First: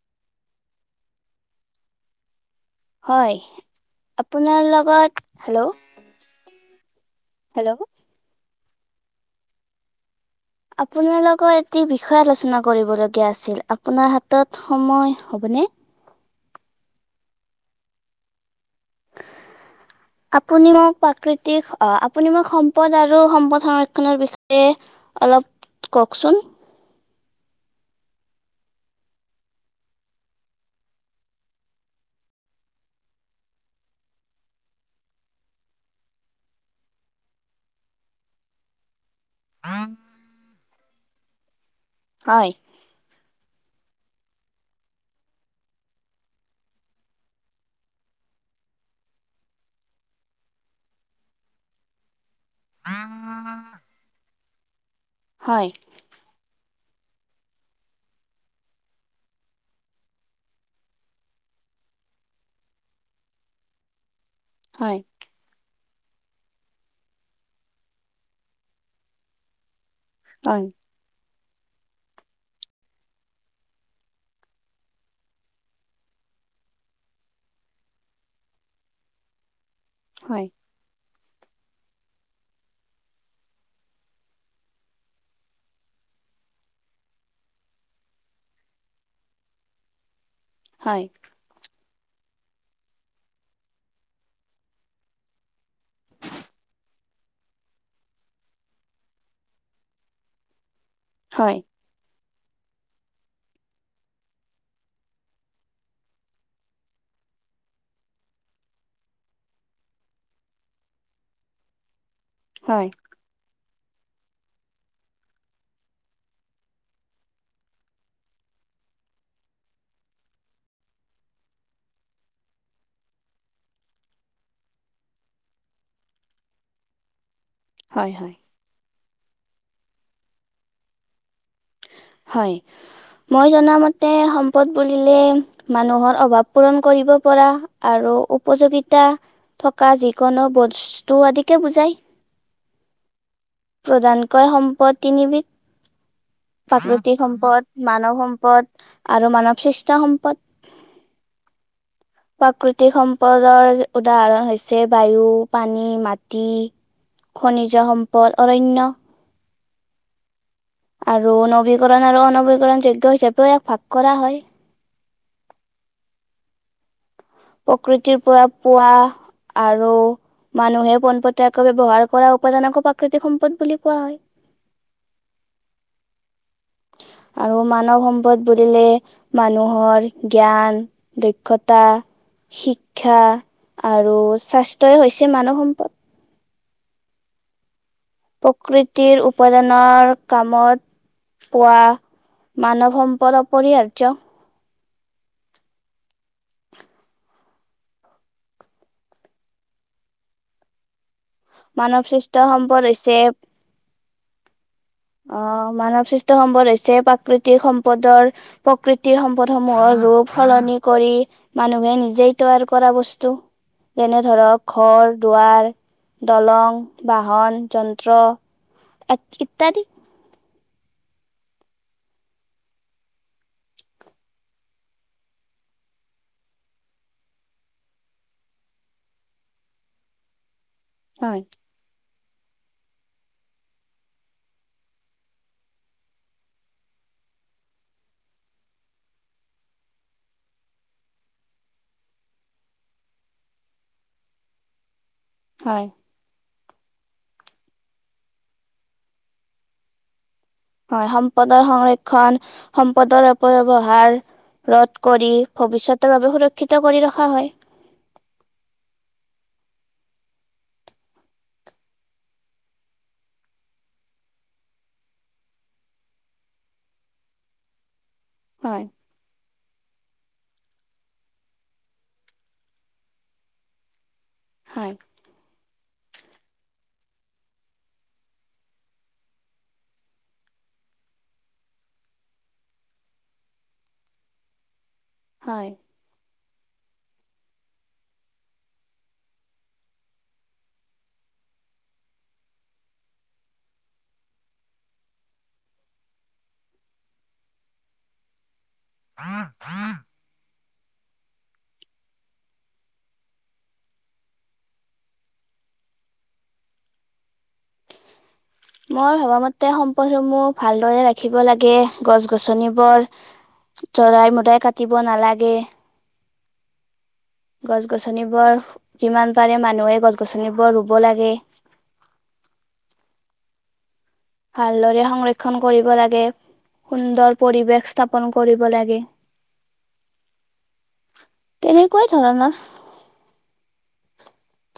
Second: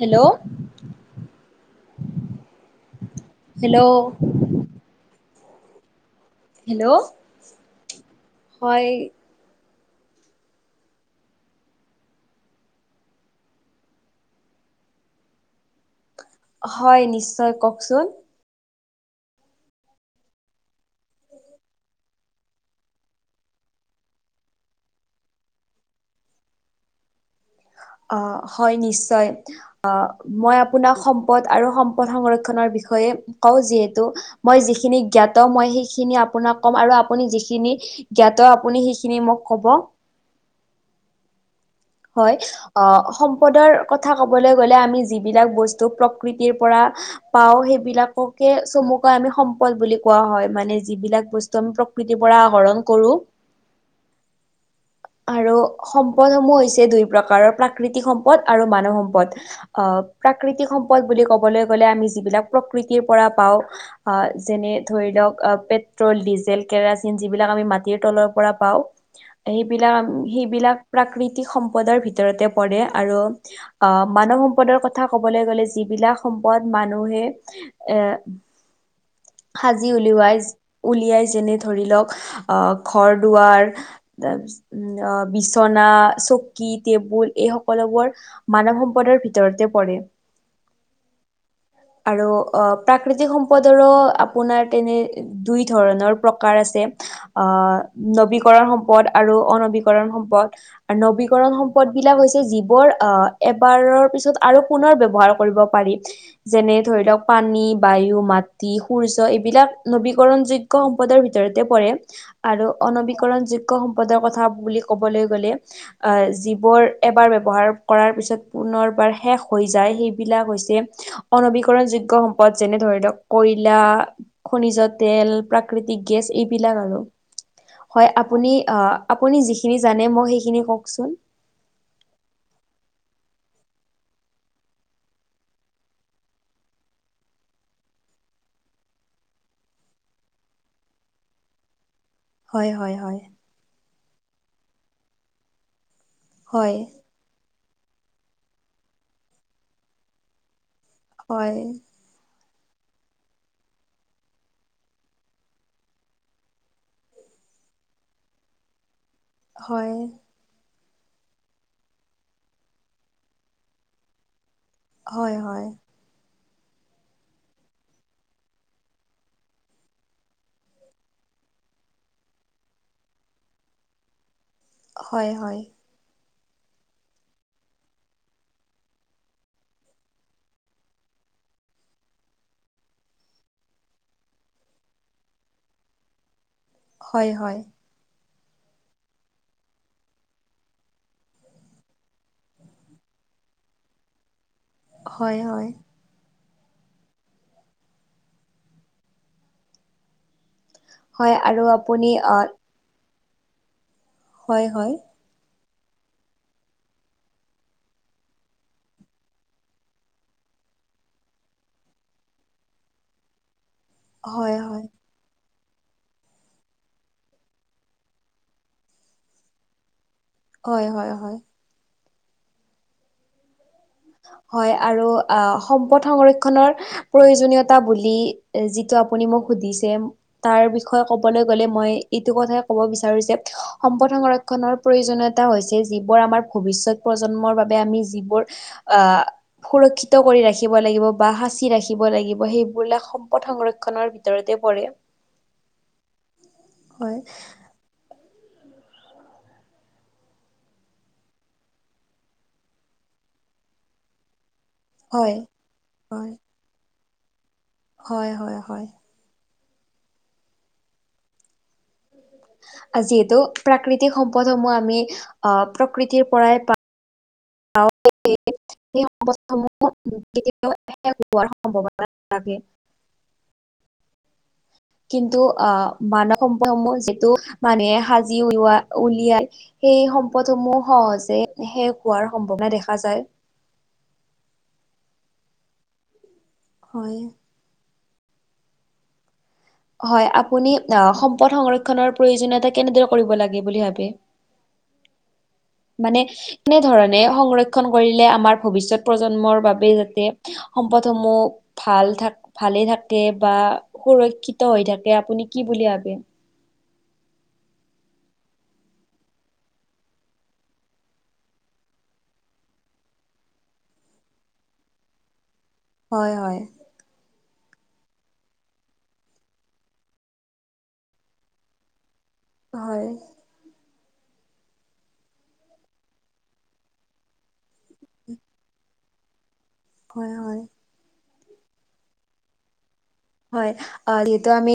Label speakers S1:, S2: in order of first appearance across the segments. S1: Hello.
S2: হয়
S1: hello
S2: আপোনাৰ লগত হেল্ল'।
S1: হেল্ল'।
S2: হেল্ল'।
S1: হয়।
S2: আপোনাৰ লগত এটি বিষয় আলোচনা কৰিবলগীয়া আছিল আপোনাৰ হাতত। সময় হ'বনে।
S1: হয়, নিশ্চয় কওঁকচোন।
S2: আপুনি মোক প্ৰাকৃতিক, অ আপুনি মোক সম্পদ আৰু সম্পদ সংৰক্ষণৰ বিষয়ে। অলপ কওঁকচোন।
S1: অ', হয় নিশ্চয়। অ', মই আপোনাক সম্পদ আৰু সম্পদ সংৰক্ষণৰ বিষয়ে কওঁ যিহেতু। মই যিখিনি জ্ঞাত, মই সেইখিনি আপোনাক ক'ম আৰু আপুনি যিখিনি জ্ঞাত, আপুনি সি। খিনি মোক ক'ব। হয়। অ সম। পদৰ কথা ক'বলৈ গ'লে, আমি যিবিলাক বস্তু প্ৰকৃতিৰ পৰা। পাওঁ, সেইবিলাককে চমুকৈ আমি সম্পদ বুলি কোৱা হয়, মানে যিবিলাক বস্তু আমি প্ৰকৃ। কৃতিৰ পৰা আহৰণ কৰোঁ। আৰু
S2: হয়,
S1: সম্পদসমূহ হৈছে দুই প্ৰকাৰৰ- প্ৰাকৃতিক সম্পদ আৰু মানৱ সম্পদ। অ প্ৰাকৃতিক সম্পদ বুলি ক'বলৈ গ'লে আমি যিবিলাক প্ৰকৃতিৰ পৰা পাওঁ। অ যেনে
S2: হয়,
S1: ধৰি লওক, পেট্ৰল, ডিজেল, কেৰাচিন যিবিলাক আমি মাটিৰ তলৰ পৰা পাওঁ। ইবিলাক
S2: হয়,
S1: সিবিলাক প্ৰাকৃতিক সম্পদৰ ভিতৰতে পৰে আৰু। অ', মানৱ সম্পদৰ কথা কবলৈ গ'লে যিবিলাক সম্পদ মানুহে। এ সাজি উলিওৱাই।
S2: হয়,
S1: উলিয়ায় যেনে ধৰি লওঁক অ ঘৰ-দুৱাৰ। অ বিচনা, চকী, টেবুল এই সকলোবোৰ। মানৱ সম্পদৰ ভিতৰতে পৰে।
S2: হয়।
S1: আৰু অ প্ৰাকৃতিক সম্পদৰো আপোনাৰ তেনে। দুই ধৰণৰ প্ৰকাৰ আছে। অ নৱীকৰণ সম্পদ আৰু। অনৱীকৰণ সম্পদ, নৱীকৰণ
S2: হয়,
S1: সম্পদ। সম্পদবিলাক হৈছে, যিবোৰ অহ, এবাৰৰ পিছত আৰু পুনৰ ব্যৱহাৰ কৰিব পাৰি। যেনে ধৰি লওক-পানী, বায়ু, মাটি, সূৰ্য এইবিলাক নৱীকৰণযোগ্য সম্পদৰ ভিতৰতে পৰে আৰু
S2: হয়,
S1: অনৱীকৰণযোগ্য সম্পদৰ কথা কথা বুলি ক'বলৈ গ'লে। অহ, যিবোৰ এবাৰ ব্যৱহাৰ কৰাৰ পিছত পুনৰবাৰ শেষ হৈ যায়, সেইবিলাক হৈছে অনৱীকৰণযোগ্য সম্পদ, যেনে ধৰি লওক, কয়লা, খনিজ তেল, প্ৰাকৃতিক গেছ এইবিলাক আৰু। হয়, আপুনি, আপুনি যিখিনি জানে মোক সেইখিনি কওঁকচোন।
S2: হয়। মই জনামতে সম্পদ বুলিলে। মানুহৰ অভাৱ পূৰণ কৰিব পৰা আৰু উপযোগিতা। থকা যিকোনো বস্তু আদিকে বুজায়।
S1: হয়, হয়, হয়।
S2: প্ৰধানকৈ সম্পদ তিনিবিধ।
S1: হয়
S2: পা ই সম্পদ, মানৱ সম্পদ আৰু মানৱ সৃষ্ট সম্পদ।
S1: হয়।
S2: প্ৰাকৃতিক সম্পদৰ উদাহৰণ হৈছে- বায়ু, পানী, মাটি। খনিজ সম্পদ, অৰণ্য।
S1: হয়।
S2: আৰু নৱীকৰণ আৰু অনৱীকৰণযোগ্য হিচাপেও ইয়াক ভাগ কৰা হয়।
S1: হয়, হয়।
S2: প্ৰকৃতিৰ পৰা পোৱা। আৰু মানুহে পোনপটীয়াকৈ ব্যৱহাৰ কৰা উপাদানকো প্ৰাকৃতিক সম্পদ বুলি কোৱা হয়।
S1: হয়, হয়।
S2: আৰু মানৱ সম্পদ বুলিলে মানুহৰ, জ্ঞান। দক্ষতা, শিক্ষা আৰু স্বাস্থ্যই হৈছে মানৱ সম্পদ।
S1: হয়, হয়।
S2: প্ৰকৃতিৰ উপাদানৰ কামত, পোৱা, মানৱ সম্পদ পৰিহাৰ্য।
S1: হয়, হয়। হয় আৰু
S2: মানৱ
S1: আপুনি
S2: স্বাস্থ্য
S1: আহ
S2: সম্পদ হৈছে।
S1: হয়, হয়।
S2: অ, মানৱ সৃষ্ট সম্পদ হৈছে, প্ৰাকৃতিক সম্পদৰ প্ৰকৃতিৰ সম্পদ সমূহৰ, ৰূপ সলনি কৰি মানুহে নিজেই তৈয়াৰ কৰা বস্তু যেনে,
S1: হয়
S2: ধৰক
S1: হয়
S2: ঘৰ-দুৱাৰ। দলং, বাহন, যন্ত্ৰ ইত্যাদি।
S1: হয়, হয়, হয়। হয়, আৰু সম্পদ সংৰক্ষণৰ প্ৰয়োজনীয়তা বুলি যিটো, আপুনি মোক সুধিছে। তাৰ বিষয়ে
S2: হয়
S1: ক'বলৈ গ'লে মই এইটো কথাই ক'ব বিচাৰো যে, সম্পদ সংৰক্ষণৰ প্ৰয়োজনীয়তা হৈছে যিবোৰ আমাৰ ভৱিষ্যত, প্ৰজন্মৰ বাবে আমি যিবোৰ, আহ সুৰক্ষিত কৰি ৰাখিব, লাগিব বা সাঁচি ৰাখিব লাগিব, সেইবিলাক সম্পদ সংৰক্ষণৰ ভিতৰতে পৰে।
S2: হয়।
S1: হয়।
S2: হয় সম্পদৰ সংৰক্ষণ সম্পদৰ অপব্যৱহাৰ ৰদ কৰি
S1: হয়
S2: ভৱিষ্যতৰ
S1: হয়
S2: বাবে সুৰক্ষিত কৰি ৰখা হয়।
S1: হয় হয় হয় যিহেতু প্ৰাকৃতিক সম্পদ সমূহ আমি আহ প্ৰকৃতিৰ পৰাই পাওঁ
S2: হয়
S1: [unintelligible] [unintelligible]
S2: হয়
S1: কিন্তু অ মানৱ সম্পদসমূহ যিটো মানুহে সাজি উলিওৱা উলিয়াই সেই সম্পদ সমূহ সহজে শেষ হোৱাৰ সম্ভাৱনা দেখা যায়।
S2: হয়
S1: হয় হয় আপুনি আ সম্পদ সংক্ষণৰ প্ৰয়োজনীয়তা কেনেদৰে কৰিব লাগে বুলি ভাবে মানে কেনেধৰণে সংৰক্ষন কৰিলে আমাৰ ভৱিষ্যত প্ৰজন্মৰ বাবে যাতে সম্পদ সমূহ ভাল থা ভালে থাকে বা সুৰক্ষিত হৈ থাকে আপুনি কি বুলি ভাবে
S2: মই ভবা মতে সম্পদসমূহ ভালদৰে ৰাখিব লাগে গছ-গছনিবোৰ। জদাই মদাই কাটিব নালাগে।
S1: হয়, হয়
S2: গছ-গছনিবোৰ যিমান পাৰে মানুহে গছ গছনিবোৰ ৰুব লাগে।
S1: হয়,
S2: ভালদৰে সংৰক্ষন কৰিব লাগে। সুন্দৰ পৰিৱেশ স্থাপন কৰিব লাগে।
S1: হয়, হয়
S2: এনেকুৱাই ধৰণৰ।
S1: হয় অ যিহেতু আমি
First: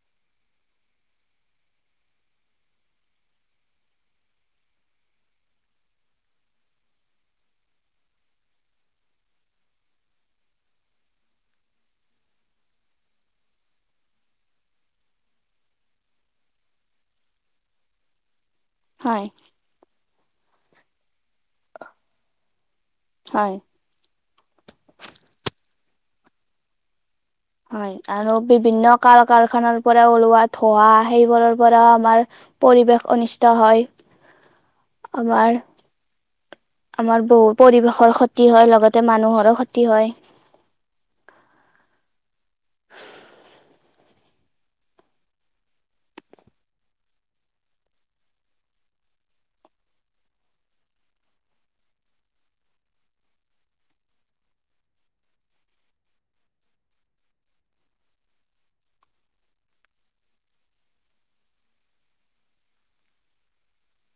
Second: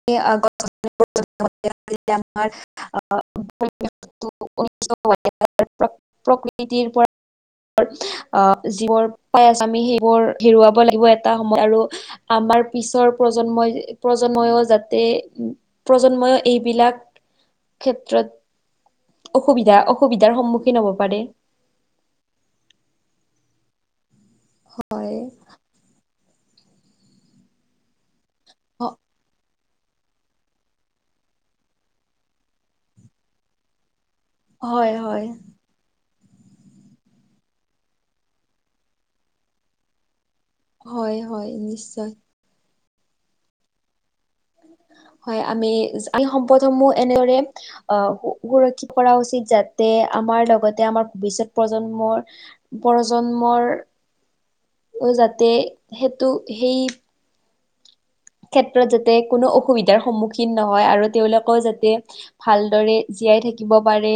S1: [unintelligible] [unintelligible] প্ৰকৃতিৰ পৰা আ যিবোৰ পাই আছো আমি সেইবোৰ হেৰুৱাব লাগিব এটা সময় আৰু আমাৰ পিছৰ প্ৰজন্মই প্ৰজন্মই যাতে প্ৰজন্মই এইবিলাক
S2: হয়
S1: ক্ষেত্ৰত অসুবিধা অসুবিধাৰ সন্মুখীন হ'ব পাৰে।
S2: হয়
S1: হয়
S2: হয় আৰু বিভিন্ন
S1: অ-
S2: কাৰ কাৰখানাৰ পৰা ওলোৱা ধূৱা সেইবোৰৰ পৰাও আমাৰ পৰিৱেশ অনিষ্ট হয়
S1: হয় হয়
S2: আমাৰ আমাৰ বহু পৰিৱেশৰ ক্ষতি হয় লগতে মানুহৰো ক্ষতি হয়
S1: হয় হয় নিশ্চয়
S2: [inaudible]
S1: হয় আমি আমি সম্পদ সমূহ এনেদৰে আ সুৰক্ষিত কৰা উচিত যাতে আমাৰ লগতে আমাৰ ভৱিষ্যত প্ৰজন্মৰ প্ৰজন্মৰ যাতে সেইটো সেই ক্ষেত্ৰত যাতে কোনো অসুবিধাৰ সন্মুখীন নহয় আৰু তেওঁলোকেও যাতে ভালদৰে জীয়াই থাকিব পাৰে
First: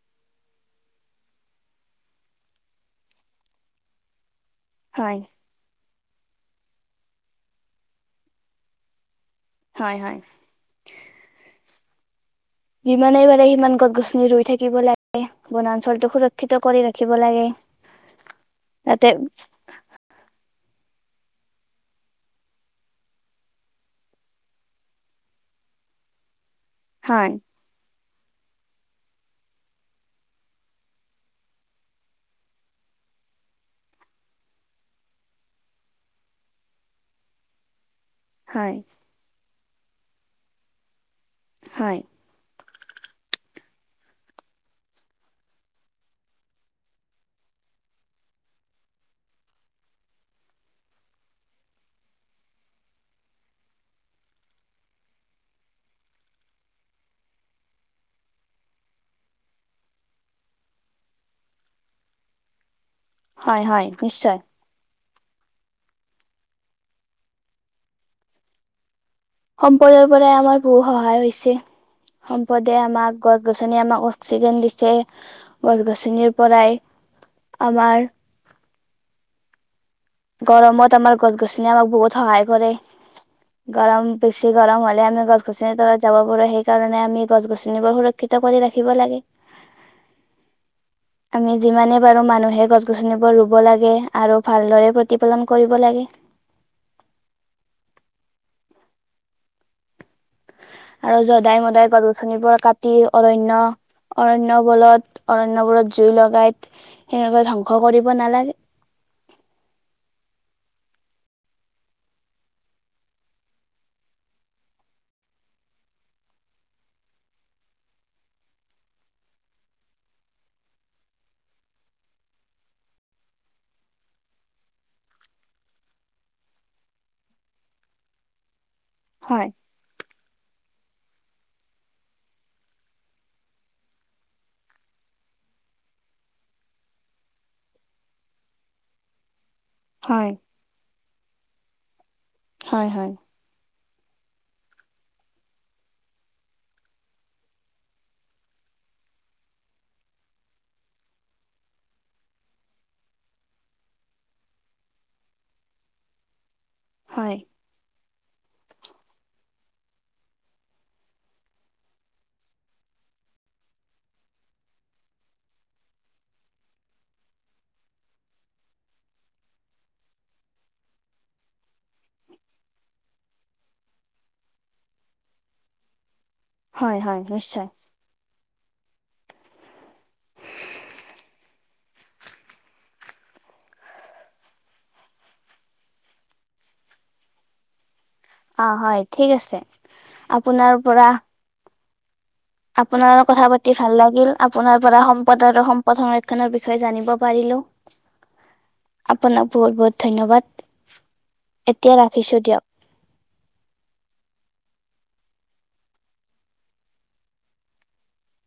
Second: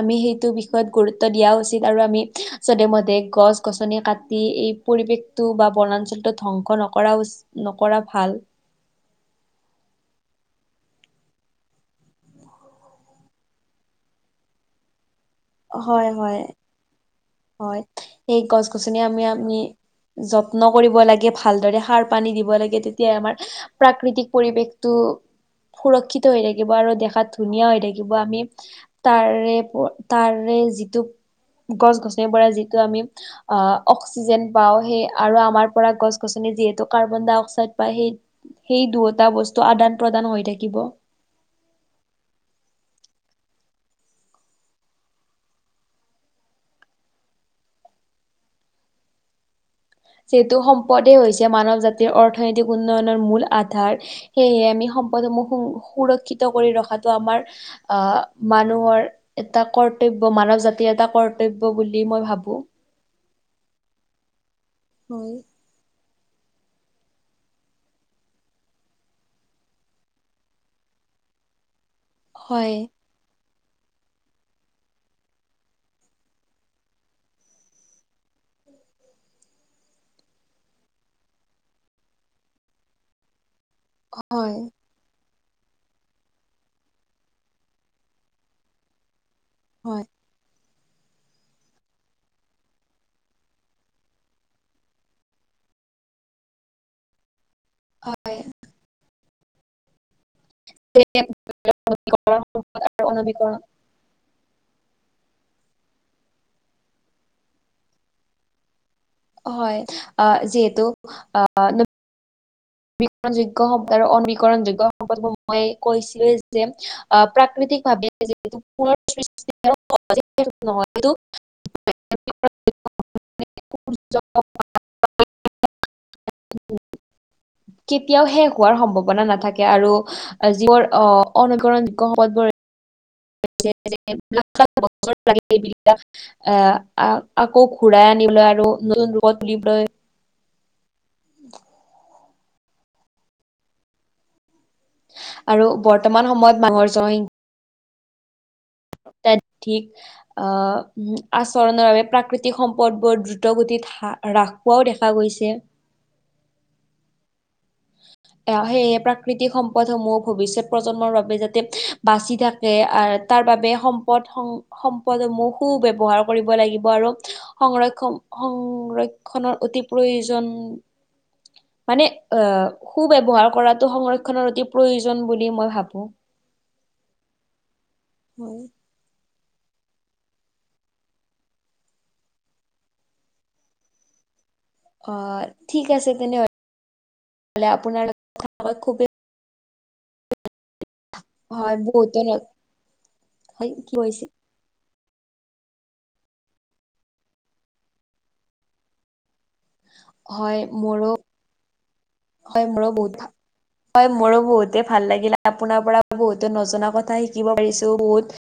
S1: আমি সেইটো বিষয়ত গুৰুত্ব দিয়া উচিত আৰু আমি চধে মধে গছ গছনি কাটি এই
S2: হয়
S1: পৰিৱেশটো বা বনাঞ্চলটো ধ্বংস নকৰা-নকৰা ভাল।
S2: হয়-হয়। যিমানেই পাৰে সিমান গছ-গছনি ৰুই থাকিব লাগে।
S1: হয়
S2: বনাঞ্চলটো
S1: হয়
S2: সুৰক্ষিত কৰি ৰাখিব লাগে।
S1: হয় সেই গছ গছনি
S2: তাতে
S1: আমি আমি যত্ন কৰিব লাগে ভালদৰে সাৰ পানী দিব লাগে তেতিয়াই আমাৰ প্ৰাকৃতিক পৰিৱেশটো সুৰক্ষিত হৈ থাকিব আৰু
S2: হয়
S1: দেখাত ধুনীয়া হৈ থাকিব আমি, তাৰে তাৰে যিটো, গছ -গছনি পৰা যিটো আমি আহ', অক্সিজেন পাওঁ সেই আৰু আমাৰ পৰা গছ- গছনি যিহেতু কাৰ্বন ডাই অক্সাইড পায় সেই
S2: হয়
S1: সেই দুয়োটা বস্তু আদান প্ৰদান হৈ থাকিব।
S2: হয়।
S1: যিহেতু সম্পদেই হৈছে মানৱ জাতিৰ অৰ্থনৈতিক উন্নয়নৰ মূল আধাৰ। সেয়েহে আমি সম্পদসমূহ সুৰক্ষিত কৰি ৰখাটো আমাৰ আহ', মানুহৰ এটা কৰ্তব্য মানৱ জাতিৰ এটা কৰ্তব্য বুলি মই ভাবো।
S2: হয়-হয় নিশ্চয়।
S1: হয়।
S2: সম্পদৰ পৰাই আমাৰ বহুত সহায় হৈছে, সম্পদে আমাক গছ- গছনি আমাক অক্সিজেন দিছে, গছ-গছনিৰ পৰাই আমাৰ গৰমত আমাৰ গছ-গছনি আমাক বহুত সহায় কৰে, গৰম বেছি
S1: হয়
S2: গৰম হ'লে যে আমি গছ-গছনি তলত যাব পাৰো সেইকাৰণে আমি গছ-গছনিবোৰ সুৰক্ষিত কৰি ৰাখিব লাগে।
S1: হয়।
S2: আমি যিমানে পাৰো মানুহে গছ-গছনিবোৰ ৰুব লাগে আৰু ভালদৰে প্ৰতিপালন কৰিব লাগে।
S1: হয়।
S2: আৰু যদাই-মদাই গছ-গছনিবোৰ কাটি
S1: অনবীকৰণ
S2: অৰণ্য অৰণ্য বলত, অৰণ্যবোৰত জুই লগাই, সেনেকে ধ্বংস কৰিব নালাগে।
S1: হয়, আহ', যিহেতু, আ', - বীকৰণ যোগ্য শব্দ আৰু অনৱীকৰণ যোগ্য সম্পদসমূহে মই কৈছিলহি যে আহ', প্ৰাকৃতিক ভাৱে [inaudible] [unintelligible] [unintelligible] কেতিয়াও শেষ হোৱাৰ সম্ভাৱনা
S2: হয়
S1: নাথাকে আৰু যিবোৰ অনবীকৰণ যোগ্য সম্পদবোৰ [unintelligible] এ আকৌ ঘূৰাই আনিবলৈ আৰু নতুন ৰোগত তুলিবলৈ।
S2: হয়।
S1: উম।
S2: হয় হয়।
S1: আৰু বৰ্তমান সময়ত মানুহৰ জন তেট ঠিক। আহ', উম, আচৰণৰ বাবে প্ৰাকৃতিক সম্পদবোৰ দ্ৰুত গতিত ৰাসোৱাও দেখা গৈছে।
S2: হয়। [inaudible]
S1: সেয়ে প্ৰাকৃতিক সম্পদসমূহ ভৱিষ্যত প্ৰজন্মৰ বাবে যাতে বাচি থাক এ, তাৰ বাবে সম্পদ-সম্পদসমূহ সু ব্যৱহাৰ কৰিব লাগিব আৰু সংৰক্ষণ সংৰক্ষণৰ অতি প্ৰয়োজন মানে অ, সু ব্যৱহাৰ কৰাটো সংৰক্ষণৰ অতি প্ৰয়োজন বুলি মই ভাবোঁ।
S2: হয় হয় বিশ্বাচ
S1: হুম অ' ঠিক আছে তেনেহল আপোনাৰ লগ
S2: আ, হয় ঠিক আছে, আপোনাৰ পৰা
S1: হয়, বহুতে ন
S2: আপোনাৰ ল কথা
S1: হয়
S2: পাতি
S1: কি
S2: ভাল
S1: কৈছে
S2: লাগিল। আপোনাৰ পৰা সম্পদ আৰু সম্পদৰ সংৰক্ষণ বিষয়ে জানিব পাৰিলো। আপোনাক বহুত বহুত ধন্যবাদ,
S1: হয় মোৰো
S2: এতিয়া ৰাখিছোঁ দিয়ক।
S1: হয় মোৰো বহুত ভা হয় মোৰো বহুতে ভাল লাগিলে আপোনাৰ পৰা বহুতো নজনা কথা শিকিব পাৰিছো বহুত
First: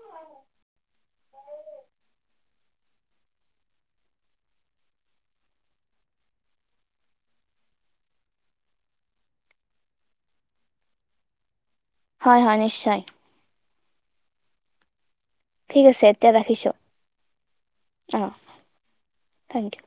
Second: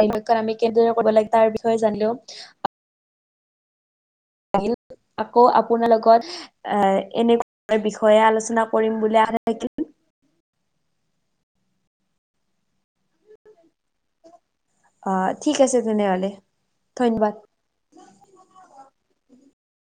S1: আমি কেনেদৰে কৰিব লাগে তাৰ বিষয়ে জানিলোঁ। আহিল আকৌ আপোনাৰ লগত এ, এনে বিষয়ে আলোচনা কৰিম বুলি আশা থাকিল।
S2: হয় হয় নিশ্চয়।
S1: অ' ঠিক আছে তেনেহ'লে ধন্যবাদ।
S2: অ' থেংক ইউ।